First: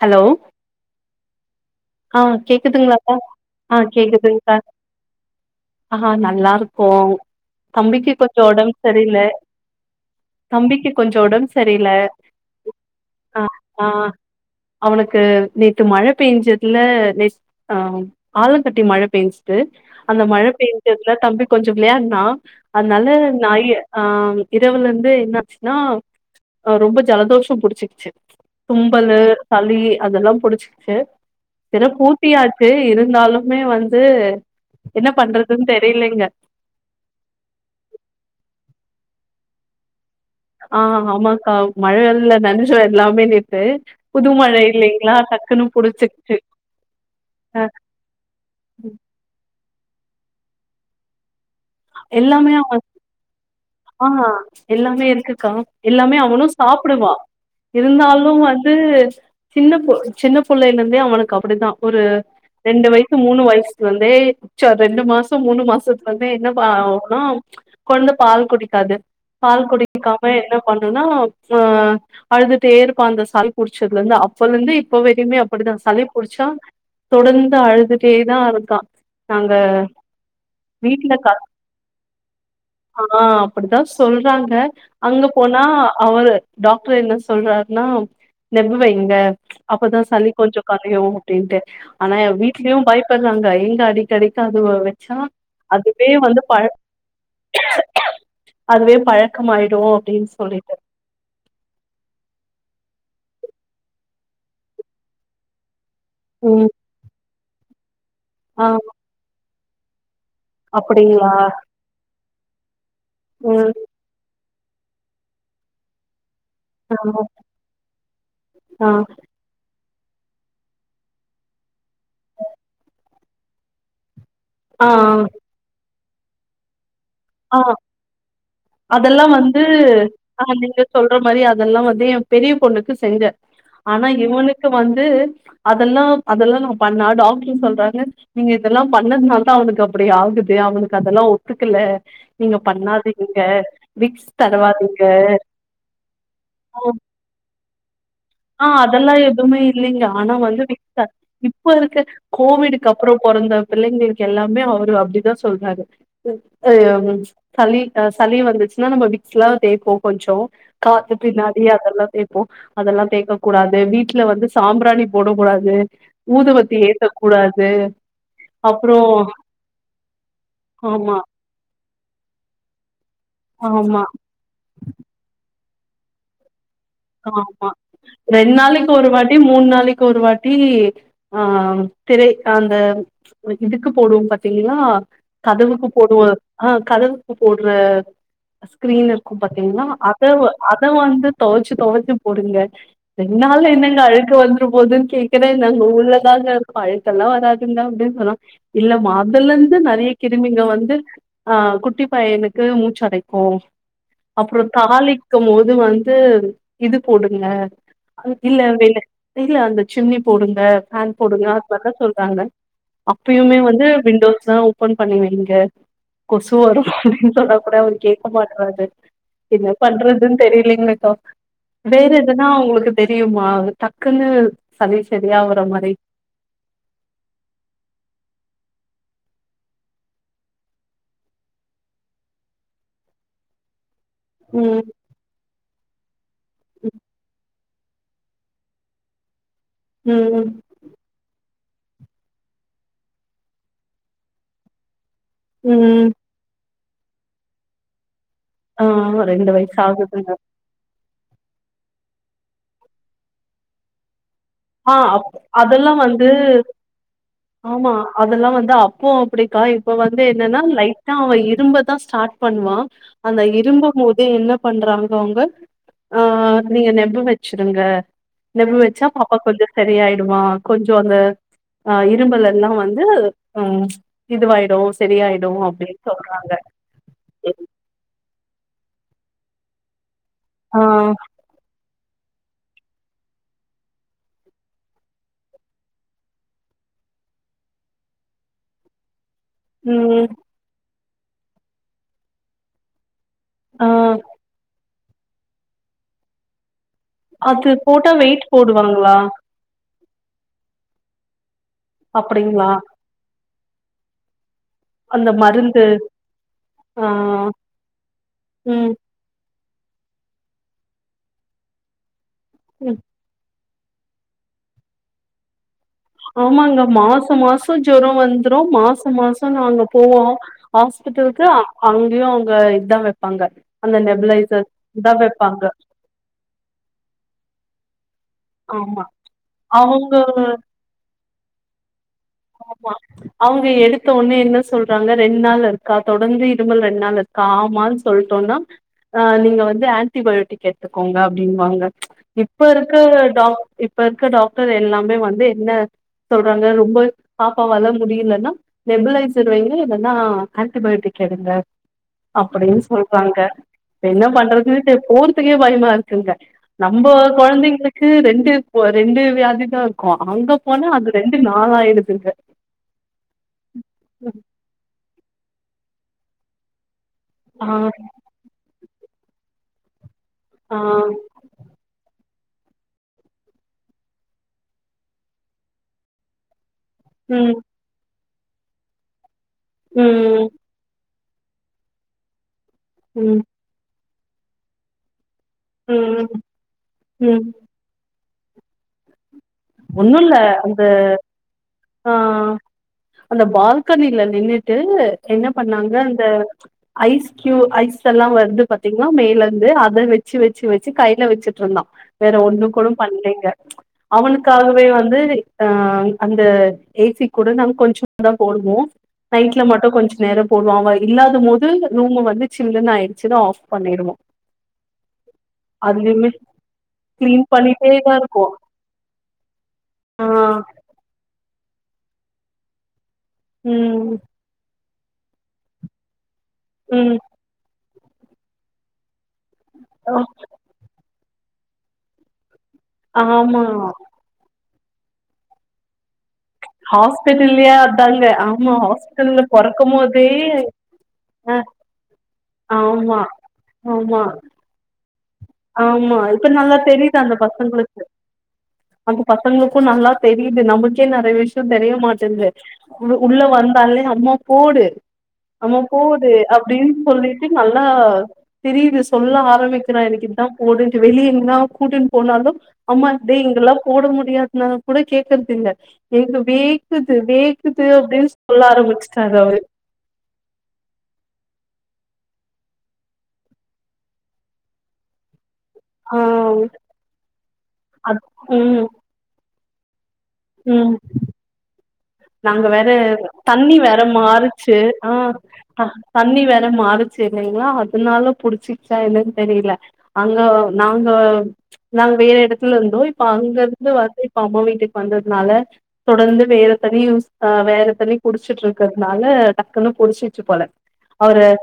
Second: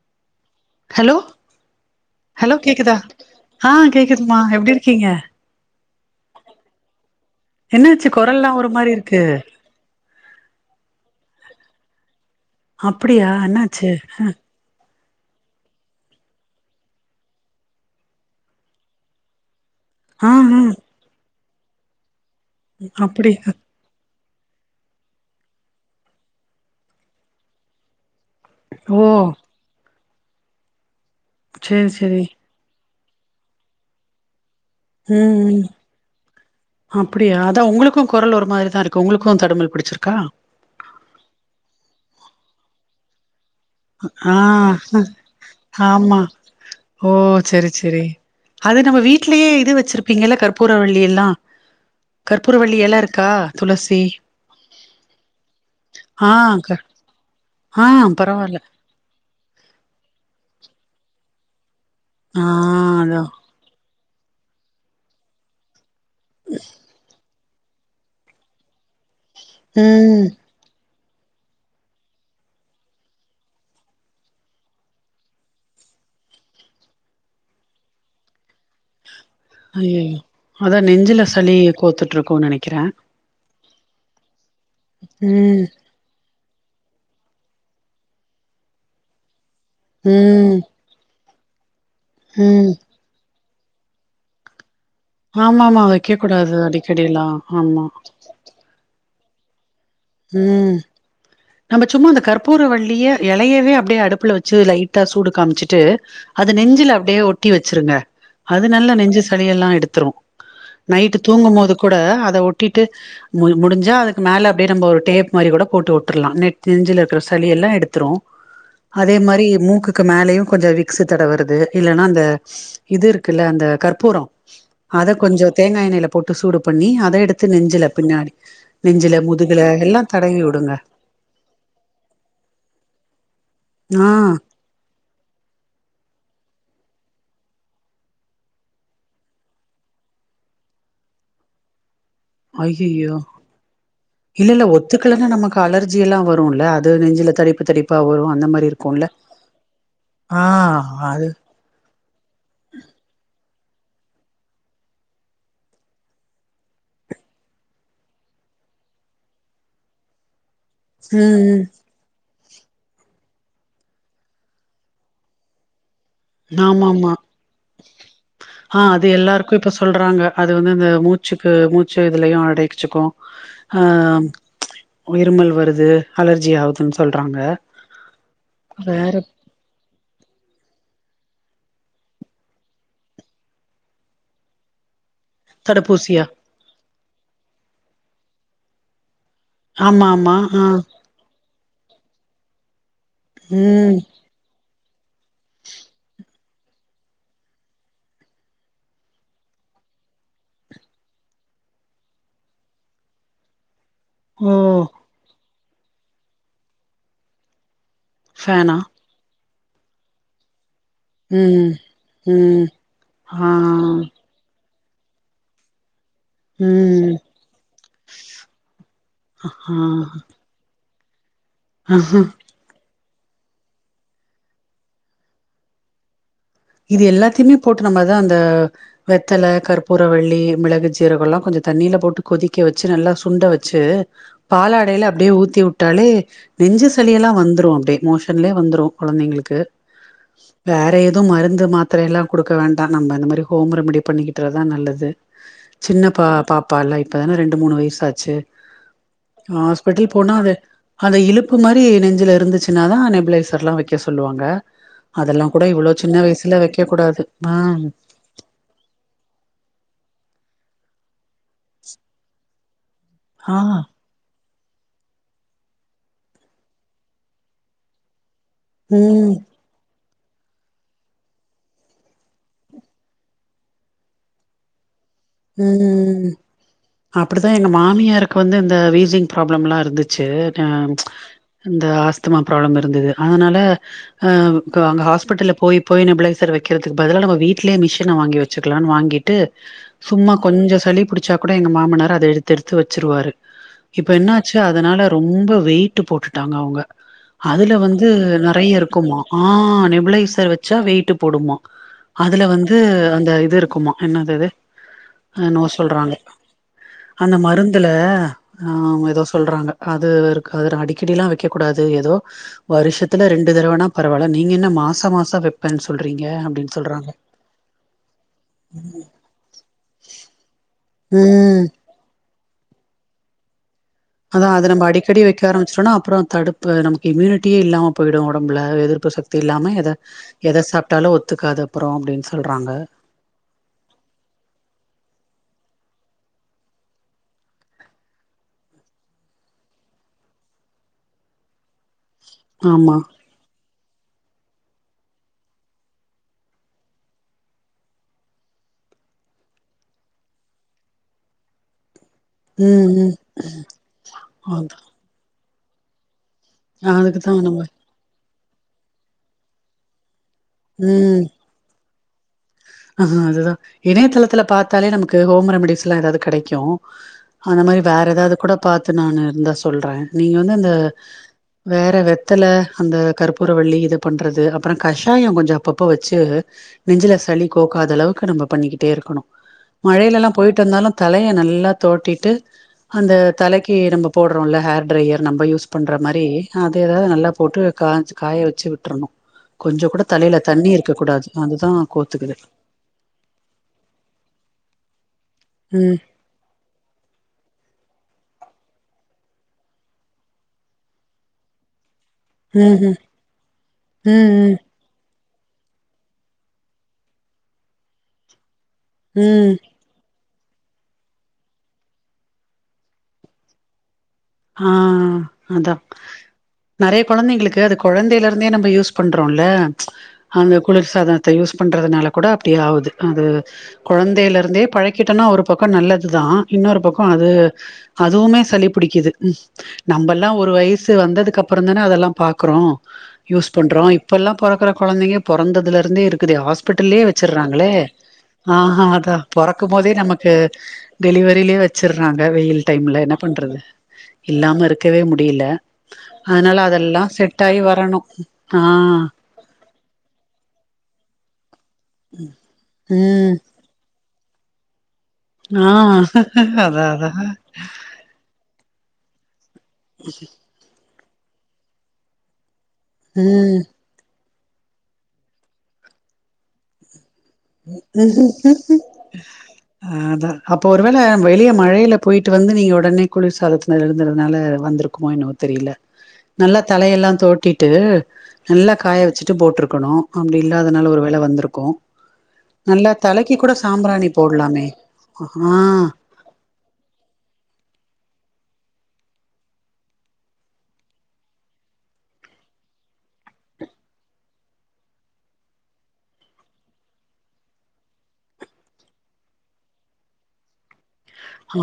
Hello hello ஆ hello கேக்குதா கேக்குதுங்களாக்கா ஆ கேக்குதுமா எப்டி இருக்கீங்க ஆஹ் நல்லா இருக்கோம் என்னாச்சு குரல் எல்லாம் ஒரு மாரி இருக்கு தம்பிக்கு கொஞ்சோம் ஒடம்பு சரியில அப்டியா என்னாச்சு அ அவனுக்கு நேத்து மழ பெஞ்சதுல நே ஆ ஆலங்கட்டி மழ பெஞ்சுச்சு து அந்த ஆ மழ பெயஞ்சதுல தம் கொஞ்சம் விளையாடனா அதனால நாய்ய அஹ் இரவுல இருந்து என்ன ஆச்சுன்னா அ ரொம்ப ஜலதோஷம் புடிச்சிக்குச்சு ஓ கும்பலு இ அதெல்லாம் புடிச்சுகிட்டு சேரி சேரி சிறப்பூட்டியாச்சு இருந் இருந்தாலுமே வந்து என்ன உம் உம் பண்றதுன்னு தெரியலைங்க அப்படியா அதான் உங்களுக்கும் குரல் ஒரு மாதிரிதான் இருக் கு உங்களுக்கும் தடமல் பிடிச்சிருக்கா ஆஹ் ஆமாக்கா மழையல்ல நானஞ்சே எல்லாமே ந ஆஹ் ஆமா புடிச்சிருச்சு ஓ அ சரி சரி அது நம்ம வீடலயே இது வச் வச்சுஇருப்பீங்கல்ல கற்பூரவள்ளி எல்லாம் எல்லாமே அவ துளசி ஆஹ் எல்லாமே இருக்குக்கா எல்லாமே ஆ அவளும் க சாப்பிடுவா ஆ இருந்தாலும் பரவால்ல வந்து சின்ன பு சின்ன பிள்ளை இருந்தே அவளுக்கு அப்படிதான் ஒரு ஆ ரெண்டு வயசு அதா மூணு வயசு வந்தே மிச்ச ரெண்டு மாசம் மூணு மாசத்துல வந்து இப்ப ஆவுனா கொண்டு பால் குடிக்காது பால் ம் குடிக்காம என்ன பண் [unintelligible] னா ஆஹ் அழுதுட்டே இருப்பான் அந்த சளி புடிச்சதுல இருந்து அப்பல இருந்து இப்ப வரையுமே அப்படித்தான் சளி புடிச்சா தொடர்ந்து அழுதுட்டேதான் இருக்கான் அய்யயோ அதான் நெஞ்சுல க சளி நீர் கோத்துட்டு இருக்கூனு நனைக்கிறே அப்படிதான் சொல்றாங்க அங்க போனா அவரு டாக்டர் என்ன சொல்றாருன்னா நம்புவங்க அப்பதான் சளி ம் கொஞ்சம் கலையும் அப்டின்ட்டு ஆனா ம் வீட்லையும் பய்ப்பறாங்க ரங்காடி கடைக்க அது ஒரே ஆமா ஆமா அவக கூடாது அது அடிக்கடிலாம் ஆமா பக்ம் ஆயிடும் உம் நம்ம சும்மா அந்த கற்பூரவள்ளிய எலையவே அப்டியே அடுப்புல வச்சு லைட்டா சூடு காமிச்சிட்டு அது ம் நெஞ்சுல அப்டியே ஒட் ட்டி வச்சுருங்க ஆ அது நல்லா நெஞ்சு ச அதயல்லா எடுத்துரு நைட்டு அப்டிங்களா தூங்கும் போது கூட அத ஒட் ட்டு முடி ம் முடிஞ்சா அதுக்கு மேல [unintelligible] டேப் மாரி கூட போட்டு வுட்றலா நெட் ஆ தெரிஞ்சில இருக்க சளி எல்லா எடுத்துரும் ஆ அதே மாரி மூக்கு க்கு மேலயும் கொஞ்ச விக்ஸு தடவறது இல்லன்னா அந்த இது இருக்குல்ல அந்த கற்பூரோ ஆ அதா கொஞ்சொ தேங்கா எண்ணைய்ல போட்டு சூடு பண்ணி அத் அத எடுத்து ஆ நெஞ்சுல பின்னாடி நெஞ்சுல முதுகுல எல்லா தடவி ஆஹ் விடுங்க நீங்க சொல்ற மாரி அதெல்லாம் வந்து ஏன் பெரிய பொண்ணுக்கு செஞ்ச ஆனா ஆ இவனுக்கு வந்து அதெல்லா அதெல்லா நா பண்ணா டாக்டர் சொல்றாங்க நீங்க இதெல்லா பண்ணதுனாலதா அவனுக்கு அப்டி ஆகுது அவனுக்கு அதெல்லா ஒத்துக்கல நீங்க ஐயயோ பண்ணாதீங்க விக்ஸ் இல்ல இல்ல தடவாதீங்க ஒத்துக்கலன்னா நமக்கு அலர்ஜி எல்லா வருல்ல அது நெஞ்சில தடிப்பு தடிப்பா வரு அந்த மாரி ஆஹ் இருக்குல்ல அதெல்லா எதுவுமே இல்லைங்க ஆனா ஆ வந்து [unintelligible] அது இப்ப இருக்க கோவிடுக்கு அப்றோ பொற அந்த பிள்ளைங்களுக்கு எல்லாமே அவரு அப்டிதா சொல்றாரு அ ஆ [unintelligible] சளி ஆ சளி வந்துச்சுன்னா நம்ம விக்ஸ்லா தேய்ப்போ கொஞ்சோ காது ம் பின்னாடி ம் அதெல்லா சேத் ப்போ அதெல்லா தேய்ப் க்கக் கூடாது வீட்ல வந்து சாம்பிராணி போடக் கூடாது ஊதுவத்தி ஆமா ஆமா ஏத்தக் கூடாது ஆஹ் அப்புறோ அது எல்லாருக்கு இப்ப சொல்றாங்க அது வந்து இந்த ஆமா மூச்சுக்கு மூச்சு இதுலயு அடைச்சுக்கு ஆமா ஆஹ் இருமல் வருது து அலர்ஜி ஆவுது ஆமா ரெண்டு நாளைக்கு ஒரு வேற வாட்டி மூணு நாளைக்கு ஒரு வாட்டி ஆஹ் திரை அந்த இதுக்கு போடுவோ பாத்தீங்களா கதவுக்கு தடுப்பூசியா போடுவோ ஆஹ் கதவுக்கு போடுற ஸ்கிரீனு க்கு பாத்தீங்கன்னா ஆமா அத ஆமா ஆ அத வந்து தொ தொவச்சி போடுங்க என்னால ம் என்னங்க அழுக்கு வந்துரு போதுன்னு கேக்குறேன் நாங்க உள்ளதாக பைக்கிலஎல்லாம் வராதிங்க அப்டின்னு சொன்னா இல்ல அதுல இருந்து நெறய கிருமிங்க வந்து ஆ குட்டி பையனுக்கு மூச்சடைக்கும் ஓ அப்புறம் தாலிக்கும் போது அது வந்து இது போடுங்க இல்ல ஃபேனா [unintelligible] [unintelligible] அந்த சிம்னி போடுங்க [unintelligible] போடுங்க அத மாரி தான் ம் வந்து சொல்றாங்க ம் ஆ அப்பயுமே வந்து விண்டோஸ் தான் போன் பண்ணுவீங்க கொசு வரும் ம் அப்படின்னு சொன்னா கூட அவர் கேட்க மாட்டறாரு என்ன ஆ பண்றதுன்னு தெரிலைங்லே த வேற எதுனா உங்களுக்கு தெரியுமா டக்குன்னு சளி சளியா வற மாரி இது எல்லாத்தையுமே போட்டு நம்மதான் அந்த வெத்தல கற்பூரவள்ளி மிளகு ஜீரகம் எல்லாம் கொஞ்சம் தண்ணியில போட்டு கொதிக்க வச்சு நல்லா சுண்ட வச்சு ம் பாலாடையில அப்டியே ஊத்தி விட்டு டாலே நெஞ்சு சளியெல்லாம் வந்துரும் [unintelligible] மோஷன்லே வந்துரும் குழந்தைங்களுக்கு உம் மருந்து மாத்திர எல்லாம் குடுக்க வேண்டாம் நம்ம இந்த மாரி ஹோம் ரெமிடி பண்ணிக்கிறதான் நல்லது சின்ன ம் பா பாப்ப பால இப்ப தான ரெண்டு மூணு வயசாச்சு ஆஹ் ரெண்டு வய்சு ஆகுதுங்க அத இலுப்பு மாரி நெஞ்சில இருந்துச்சுன்னா தான் நெபுலைசர் எலாம் வக்க சொல்லுவாங்க ஆஹ் அதெல்லா கூட இவ்ளோ அதெலாம் வந் சின்ன வயசுல [unintelligible] வைக்க கூடாது ஆ ஆமா அதெல்லாம் வந்து அப்போ அப்படிக்கா இப்ப வந் வந்து என்னன்னா லைட்டா அவன் இரும்பதான் ஸ்டார்ட் பண்ணுவான் அந்த ஆ இரும்பும் போதே என்ன பண்றாங்க அவங்க ஆஹ் நீங்க நெபு வச்சுருங்க இத வச்ச ம் பாப் சரியாயிடுமா கொஞ்சம் அந்த ஆ இரும்பலல்லாம் வந்து ஆ இதுவாயிடும் உம் அப்படித்தான் எங்க மாமியாருக் ப்ப வந்து இந்த வீசிங் பிராப்ளம்லா இருந்து சேரி ஆ இந்த ஆஸ்துமா ப்ராப்ளம் இருந்தது அதனால ஆ அங்க ஹாஸ்பிட்டல போய் போய் நெப்ளைசர் வெக்கிறதுக்கு பதிலா நம்ம வீட்லயே மிஷின வாங்கி வெச்சிக்கிலானு வாங்கிட்டு ம் சும்மா கொஞ்ச சளி புடிச் புடிச்சா கூட எங்க மாமனாரு அத எடுத்து எடுத்து வெச்சிருவாரு ஆ இப்ப என்ன ஆச்சு அதனால ரொம்ப வெயிட்டு போட்டுட்டாங்க அவுங் அது அதுல வந்து போட்டா வெயிட் நெறைய போடுவாங்களா? இருக்குமா ஆஹ் நெப்ளைஸ் நெப்ளைசர் வெச்சா வெயிட்டு போடுமா அதுல அப்டிங்களா? வந்து அந்த இது இருக் இருக்குமா என்னது அது அந்த என்னவோ மருந்து சொல்றாங்க ஆ அந்த மருந்துல ம் ஆஹ் எதோ சொல்றாங்க அது இருக்கு அத அடிக்கடிலா வெக்கக் கூடாது ஏதோ ம் வருஷத்துல ரெண்டு தடவனா பரவால நீங்க என்ன மாச மாச வைப்பேன்னு சொல்றீங்க அப்டின்னு ஆமாங்க சொல்றாங்க மாசோ மாசோ ஜொரோ வந்துரு மாசோ மாசோ து நா அங்க போவோம் ஹாஸ்பிட்டலுக்கு ம் அங்கயும் இத இதான் வெப்பாங்க அதா அத நம்ப அடிக்கடி வெக்க ஆரம்பிச்சோனா அப்புறோ தடுப்பு நமக்கு இம்யூனிட்டியே இல்லாம போயிடும் ஒடம்புல ஆமா. எதிர்ப்பு சக்தி இல்லாம எத அவங்க எத சாப்ட்டாலு ஒத்துக்காத அப்றோ அப்டின்னு சொல்றாங்க ஆமா அவங்க எடுத்த ஒன்னே என்ன சொல்றாங்க ரெண்டு நாள் இருக்கா தொடர்ந்து இருமல் ரெண்டு நாள் இருக்கா ஆமான்னு சொல்ட்டோனா ஆ நீங்க வந்து ஆன்டிபயோட்டிக் எடுத்துக்கோங்க அப்படின்னுவாங்க இப்ப ஆமா இருக்கற இப்ப இருக்க டாக்டர் எல்லாமே வந்து என்ன சொல்றாங்க ரொம்ப பாப்பாவால முடியலன்னா நெப்ளைஸர் வைங்க இல்லைன்னா ஆன்டிபயோட்டிக் எடுங்க அப்படின்னு ம் ம் சொல்றாங்க என்ன அதா பண்றது போர் பயமா இருக்குங்க நம்ப அதுக்குதா நம்ம கொழந்தைங்க ரெண்டு ரெண்டு வியாதி தான் இருக்குமா அங்க போனா அது ரெண்டு நாள் ஆயிடுதுங்க ஆ அது தா இணையதளத்துல பாத்தாலே நமக் ஹோம் ரெமடிஸ் எல்லா எதாது கெடைக்கும் அந்த ஆ மாரி வேற எதாது கூட பாத்து நானு இருந்தா சொல்றே நீங்க வந்து இந்த ஆ வேற வெ இத்துல அந்த கற்பூர வள்ளி இது பண்றது அப்புறம் கஷாயம் கொஞ்சம் அப்பப்போ வச்சு நெஞ்சில ம் சளி கோக்காத அளவுக்கு நம்ப பண்ணிக்கிட்டே இருக்கணும் மழையில எல்லாம் ம் போயிட்டு வந்தாலும் தலைய நல்லா தொவட்டிட்டு அந்த ம் தலைக்கு நம்ப போட்றோம் ல ஹேர் ட்ரையர் நம்ம யூஸ் பண்ற மாரி ம் அது ஏதாவது நல்லா ம் போட்டு காஞ் காய வச்சு விட்டுரணும் கொஞ்சம் கூட தலையில தண்ணி இருக்க கூடாது அதுதான் ஆஹ் அந்த பால்கனில நின்னுட்டு என்ன பண்ணாங்க ம் அந்த ஐஸ் க்யூ ஐஸ் தெல்லாம் வருது பாத்தீங்கன்னா மேல இருந்து அத வச்சு வச்சு வச்சு கையில வச்சிட்டு இருந்தான் வேற ஒண்ணு ம் கூட ம் பண்லேங்க அவனுக் ம் ம் க்காகவே வந்து ஆஹ் அந்த ஏசி கூட நம் கொஞ்ச தான் போடுவோம் மோ ம் நைட்ல மட்டும் கொஞ்ச நேரம் போடுவான் அவ இல்லாத போது ரூம் வந்து சில்லுன்னு ஆயிச்சுதா ஆஃப் பண்ணிடுவோம் ஆஹ் அதான் நெறைய கிளீன் குழந்தைங்களுக்கு அது பண்ணிட்டேதா குழந்தையில இருக்கோ இருந்தே நம்ம யூஸ் பண்றோம் ரோம்ல ப்ச்ச ஆ அந்த குளிர் சாதனத்த யூஸ் பண்றதுனால கூட அப்படி ஆவுது அது ம் கொழந்தையில இருந்தே பழக் கிட்டேனா ஒரு பக்கம் நல்லது தான் இன்னொரு பக்கம் ம் அது அதுவுமே சளி பிடிக்குது ம் ஆ, நம்மல்லாம் ஒரு வயசு வந்ததுக் கப்புறம் தானே அதெல்லாம் பாக்குறோம் யூஸ் ஆமா பண்றோம் இப்ப எல்லாம் பொறக்கற கொழந்தைங்க பொறந்ததுல இருந்தே இருக் க்குது ஹாஸ்பிடல்லே வச்சறாங்களே ஹாஸ்பிட்டல்லயே அதாங்க ஆமா ஆஹா அதான் ஹாஸ்பிட்டல்ல பொறக்கும் போதே நமக்கு அ டெலிவரியிலயே வச்சறாங்க வெயில் டைம்ல என்ன ஆமா பண்றது ஆமா இல்லாம இருக்க [unintelligible] டியல ஆமா இப்ப அதனால நல்லா அதெல்லா செட்டாயி வரணு ஆஹ் அது பசங்களுக்கு நல்லா தெரியுது நமக்கே நெறைய விஷ் அதா தெரிய மாட்டேன்து உ ம் உள்ள வந்தாலே அம்மா போடு ஆ ஆமா போகுது அதா அப்டின்னு அதா சொல்லிட்டு நல்லா தெரியுது சொல்ல வார்த் காமிக்கிறா எனக்கு இதா போடுன் வெளிய எங்கனா கூட்டுன்னு போனாலு அம்மா டி ம் போட முடியாதுனா கூட கேக்குறது இல்ல இங்க வேக்குது வேக்குது அப்டின்னு சொல்ல ஆரம்பிச்சுட்டாரு அவரு ஆஹ் அதான் அப்ப ஒருவேள வெளிய மழைல போயிட் ட்டு வந்து நீங்க உடனே குளிர்சாதனத்துல இருந்தர்றதுனால வந்திருக்குமோ என்னவோ தெரியல ஆ நல்லா தலையெல்லா தொவட்டிட்டு அத் நல்லா ம் காய வச்சுட்டு போட்ரு ருக்கணு அப்டி இல்லாதனால ம் ஒரு வேள வந்துருக்கு நாங்க வேற தண்ணி வேற போட்லாமே மாறுச்சு ஆஹ் ஆ அ தண்ணி வேற மாறுச்சு இல்லைங்களா அதனால புடிச்சிக்ச்சா என்னன்னு தெரியல அங்க நாங்க நாங்க வேற எடத்துல இருந்தோ இப் ப்ப அங்க இருந்து வந்து அம்மா வீட்டுக்கு வந்ததுனால தொடர்ந்து வேல தண்ணி யூஸ் ஆஹ் வேற தண்ணி குடிச்சிட்டு இருக்கறதுனால டக்குன்னு புடிச்சிக்ச்சு போல அவரு ஆ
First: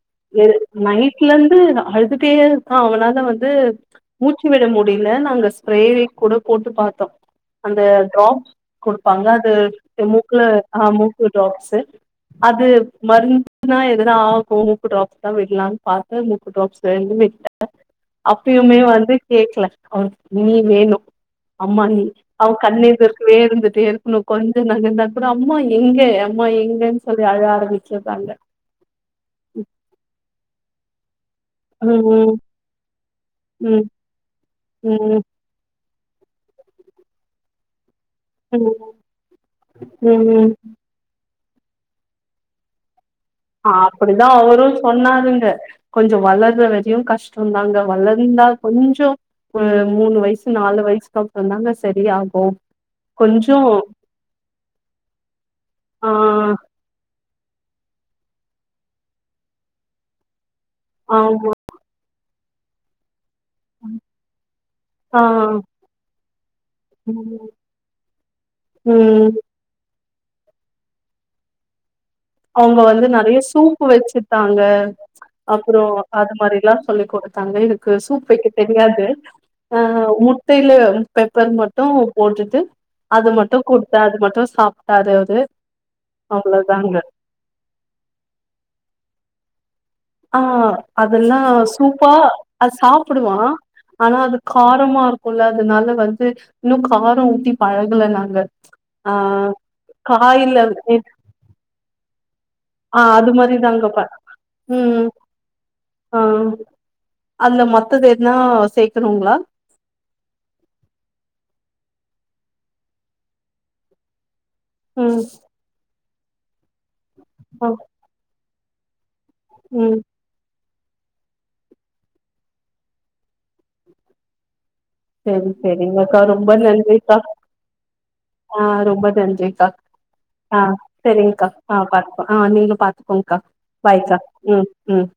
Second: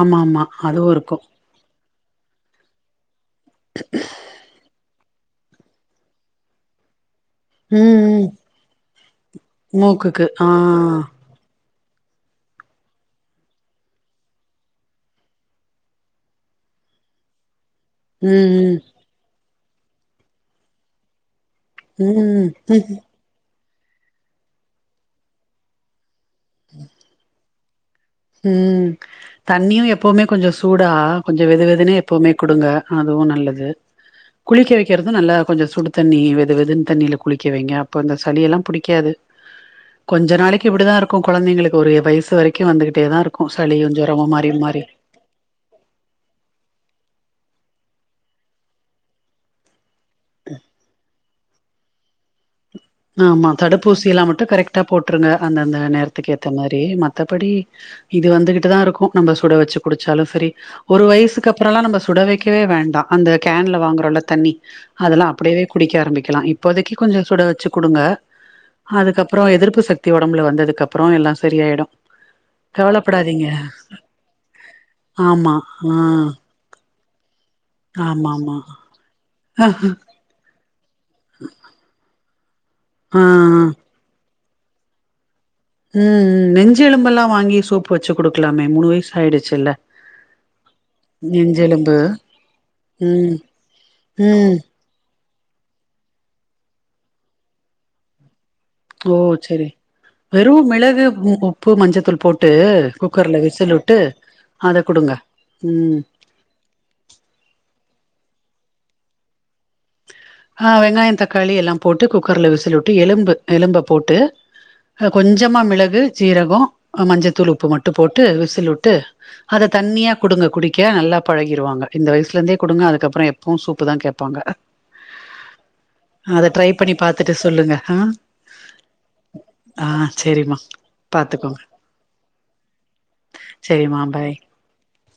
ஆமா இ ஆமா அதுவு இருக்கு நைட்ல இருந்து அழு அழுதுட்டே இருக்கா அவனால வந்து து மூச்சு விட முடிய் இல்ல நாங்க ஸ்பரே கூட போட்டு பாத்தோம் அந்த ம் ம் ட்ராப்ஸ் ப்பாங்க அது மூக்குக்கு மூக்குல ஆ ஆஹ் மூக்கு ட்ராப் [unintelligible] அது மருந்துனா எதுனா ஆகு மூக்கு ட்ராப்ஸ்தா விடலான்னு பாத்த மூக்கு ட்ராப்ஸ் [unintelligible] ம் அப்பயுமே வந்து கேக்கல நீ வேணும் அம்மா நீ ம் அவன் கண் ம் எதிர்கவே இருந் வந்துட்டே இருக்கணும் கொஞ்சம் நகந்தா கூட அம்மா எங்க அம்மா எங்கன்னு சொல்லி அழ ஆரம்மிக்கு உம் தண்ணியும் எப்பவுமே கொஞ்சம் சூடா கொஞ்சம் வெது வெதுனே ம் எப்பவுமே கொடுங்க அதுவும் நல்லது ம் குளிக்க வைக்கிறது ம் நல்லா கொஞ்சம் சுடு தண்ணி வெது வெதுன்னு தண்ணியில குளிக்க வைங்க இப்ப இந்த ம் சளியெல்லாம் ம் புடிக்காது ம் கொஞ்ச ம் நாளைக்கு இப்டிதான் இருக்கும் குழந்தைங்களுக்கு ஒரு வயசு வரைக்கும் வந்துகிட்டு அப்படியே தான் இருக்கு சளியு ஜொரமு அப்படிதான் மாறி அவரும் மாறி சொன்னாருங்க கொஞ்சம் வளற வரையும் கஷ்ட சொன்னாங்க வளந்தா கொஞ்சம் மூணு வயசு நாலுவயசுஅப்பரம்தாங்க சரி ஆகும் ஆமா தடுப்பூசி எல்லாம் மட்டும் கரெக்டா போட்டுருங்க அந்தந்த ஆ நேரத்துக்கு ஏத்த மாதிரி மத் மத்தபடி இது வந்துகிட்டு தான் இருக்கும் நம்ம சுட வச்சு குடிச்சாலும் சரி ஒரு வயசுக்கு ஆமா அப்புறம்ல்லாம் நம்ம சொல் சுடவைைக்கவே வேண்டாம் அந்த கேன்ல வாங்குற உள்ள தண்ணி ஆ அதெல்லாம் அப்படியே குடிக்க ஆரம்மி கலாம் இப் இப்போதைக்கு கொஞ்ச சுட வச்சு கொடுங்க ம் அதுக்கப்புறம் எதிர்ப்பு சக்தி உடம்புல வந்ததுக்கு அப்புறம் எல்லாம் சரியாயிடும் அவங்க வந்து நிறைய சூப்பு வச்சுட்டாங்க ஆமா அப்புறம் ஆ அது மாதிரில்லாம் சொல்லிக்கொடுத் தங்க இருக்கு சூப் ஆமா வைக்க ஆமா தெரியாது ஆஹ் முட்டையில பெப்பர் மட்டும் போட்டுட்டு ஆ அது ஆ மட்டும் குடுத்தா அது மட்டும் சாப்பிட்டாரு அவுரு உஹம் நெஞ்சு எலும்பெல்லாம் வாங்கி சூப் வச்சு குடுக்கலாமே மூணு வயசு ஆயிடுச்சுல்ல ஆஹ் அதெல்லாம் நெஞ்செலும்பு சூப்பா ம் சாப்பிடுவான் ஆனா அது ம் காரமா இருக்கு கொள்ளாதனால வந்து இன்னும் காரம் ஊத்தி பழகல நாங்க ஆ ஓ செரி காய்ல வெறும் மிளகு உப்பு மஞ்சத்தூள் போட்டு ஆஹ் அது குக்கர்ல விசில் விட்டு மாதிரிதாங்கப்ப அத உம் குடுங்க ம் ஆஹ் அது மத்தது என்னா சேர்க்கனுங்களா ஆஹ் வெங்காயம் தக்காளி எல்லாம் போட்டு குக்கர்ல விசில விட்டு எலும்பு எலும்ப போட்டு அ ம் கொஞ்சமா மிளகு சீரகம் மஞ்சத்தூள் ஆ உப்பு மட்டும் போட்டு விசில் விசில்லுட்டு அத ம் தண்ணியா குடுங்க குடிக் நல்லா பழகிடுவாங்க இந்த வயசுல இருந்தே கொடுங்க அதுக்கப்புறம் எப்பவும் சூப்பு தான் கேப்பாங்க சரி செரிங்கக்கா அத ரொம்ப ட்ரை பண்ணி நன்றிக்கா பாத்துட்டு சொல்லுங்க ஆ ஆஹ் ரொம்ப நன்றிக்கா ஆ செரிம்மா ஆஹ் செ ரிங்க்கா பாத்துக்கோங்க ஆஹ் பாத்துக்கோம் ஆஹ் நீங்க பாத்துக்கோங்க்கா பாய் உம் உம்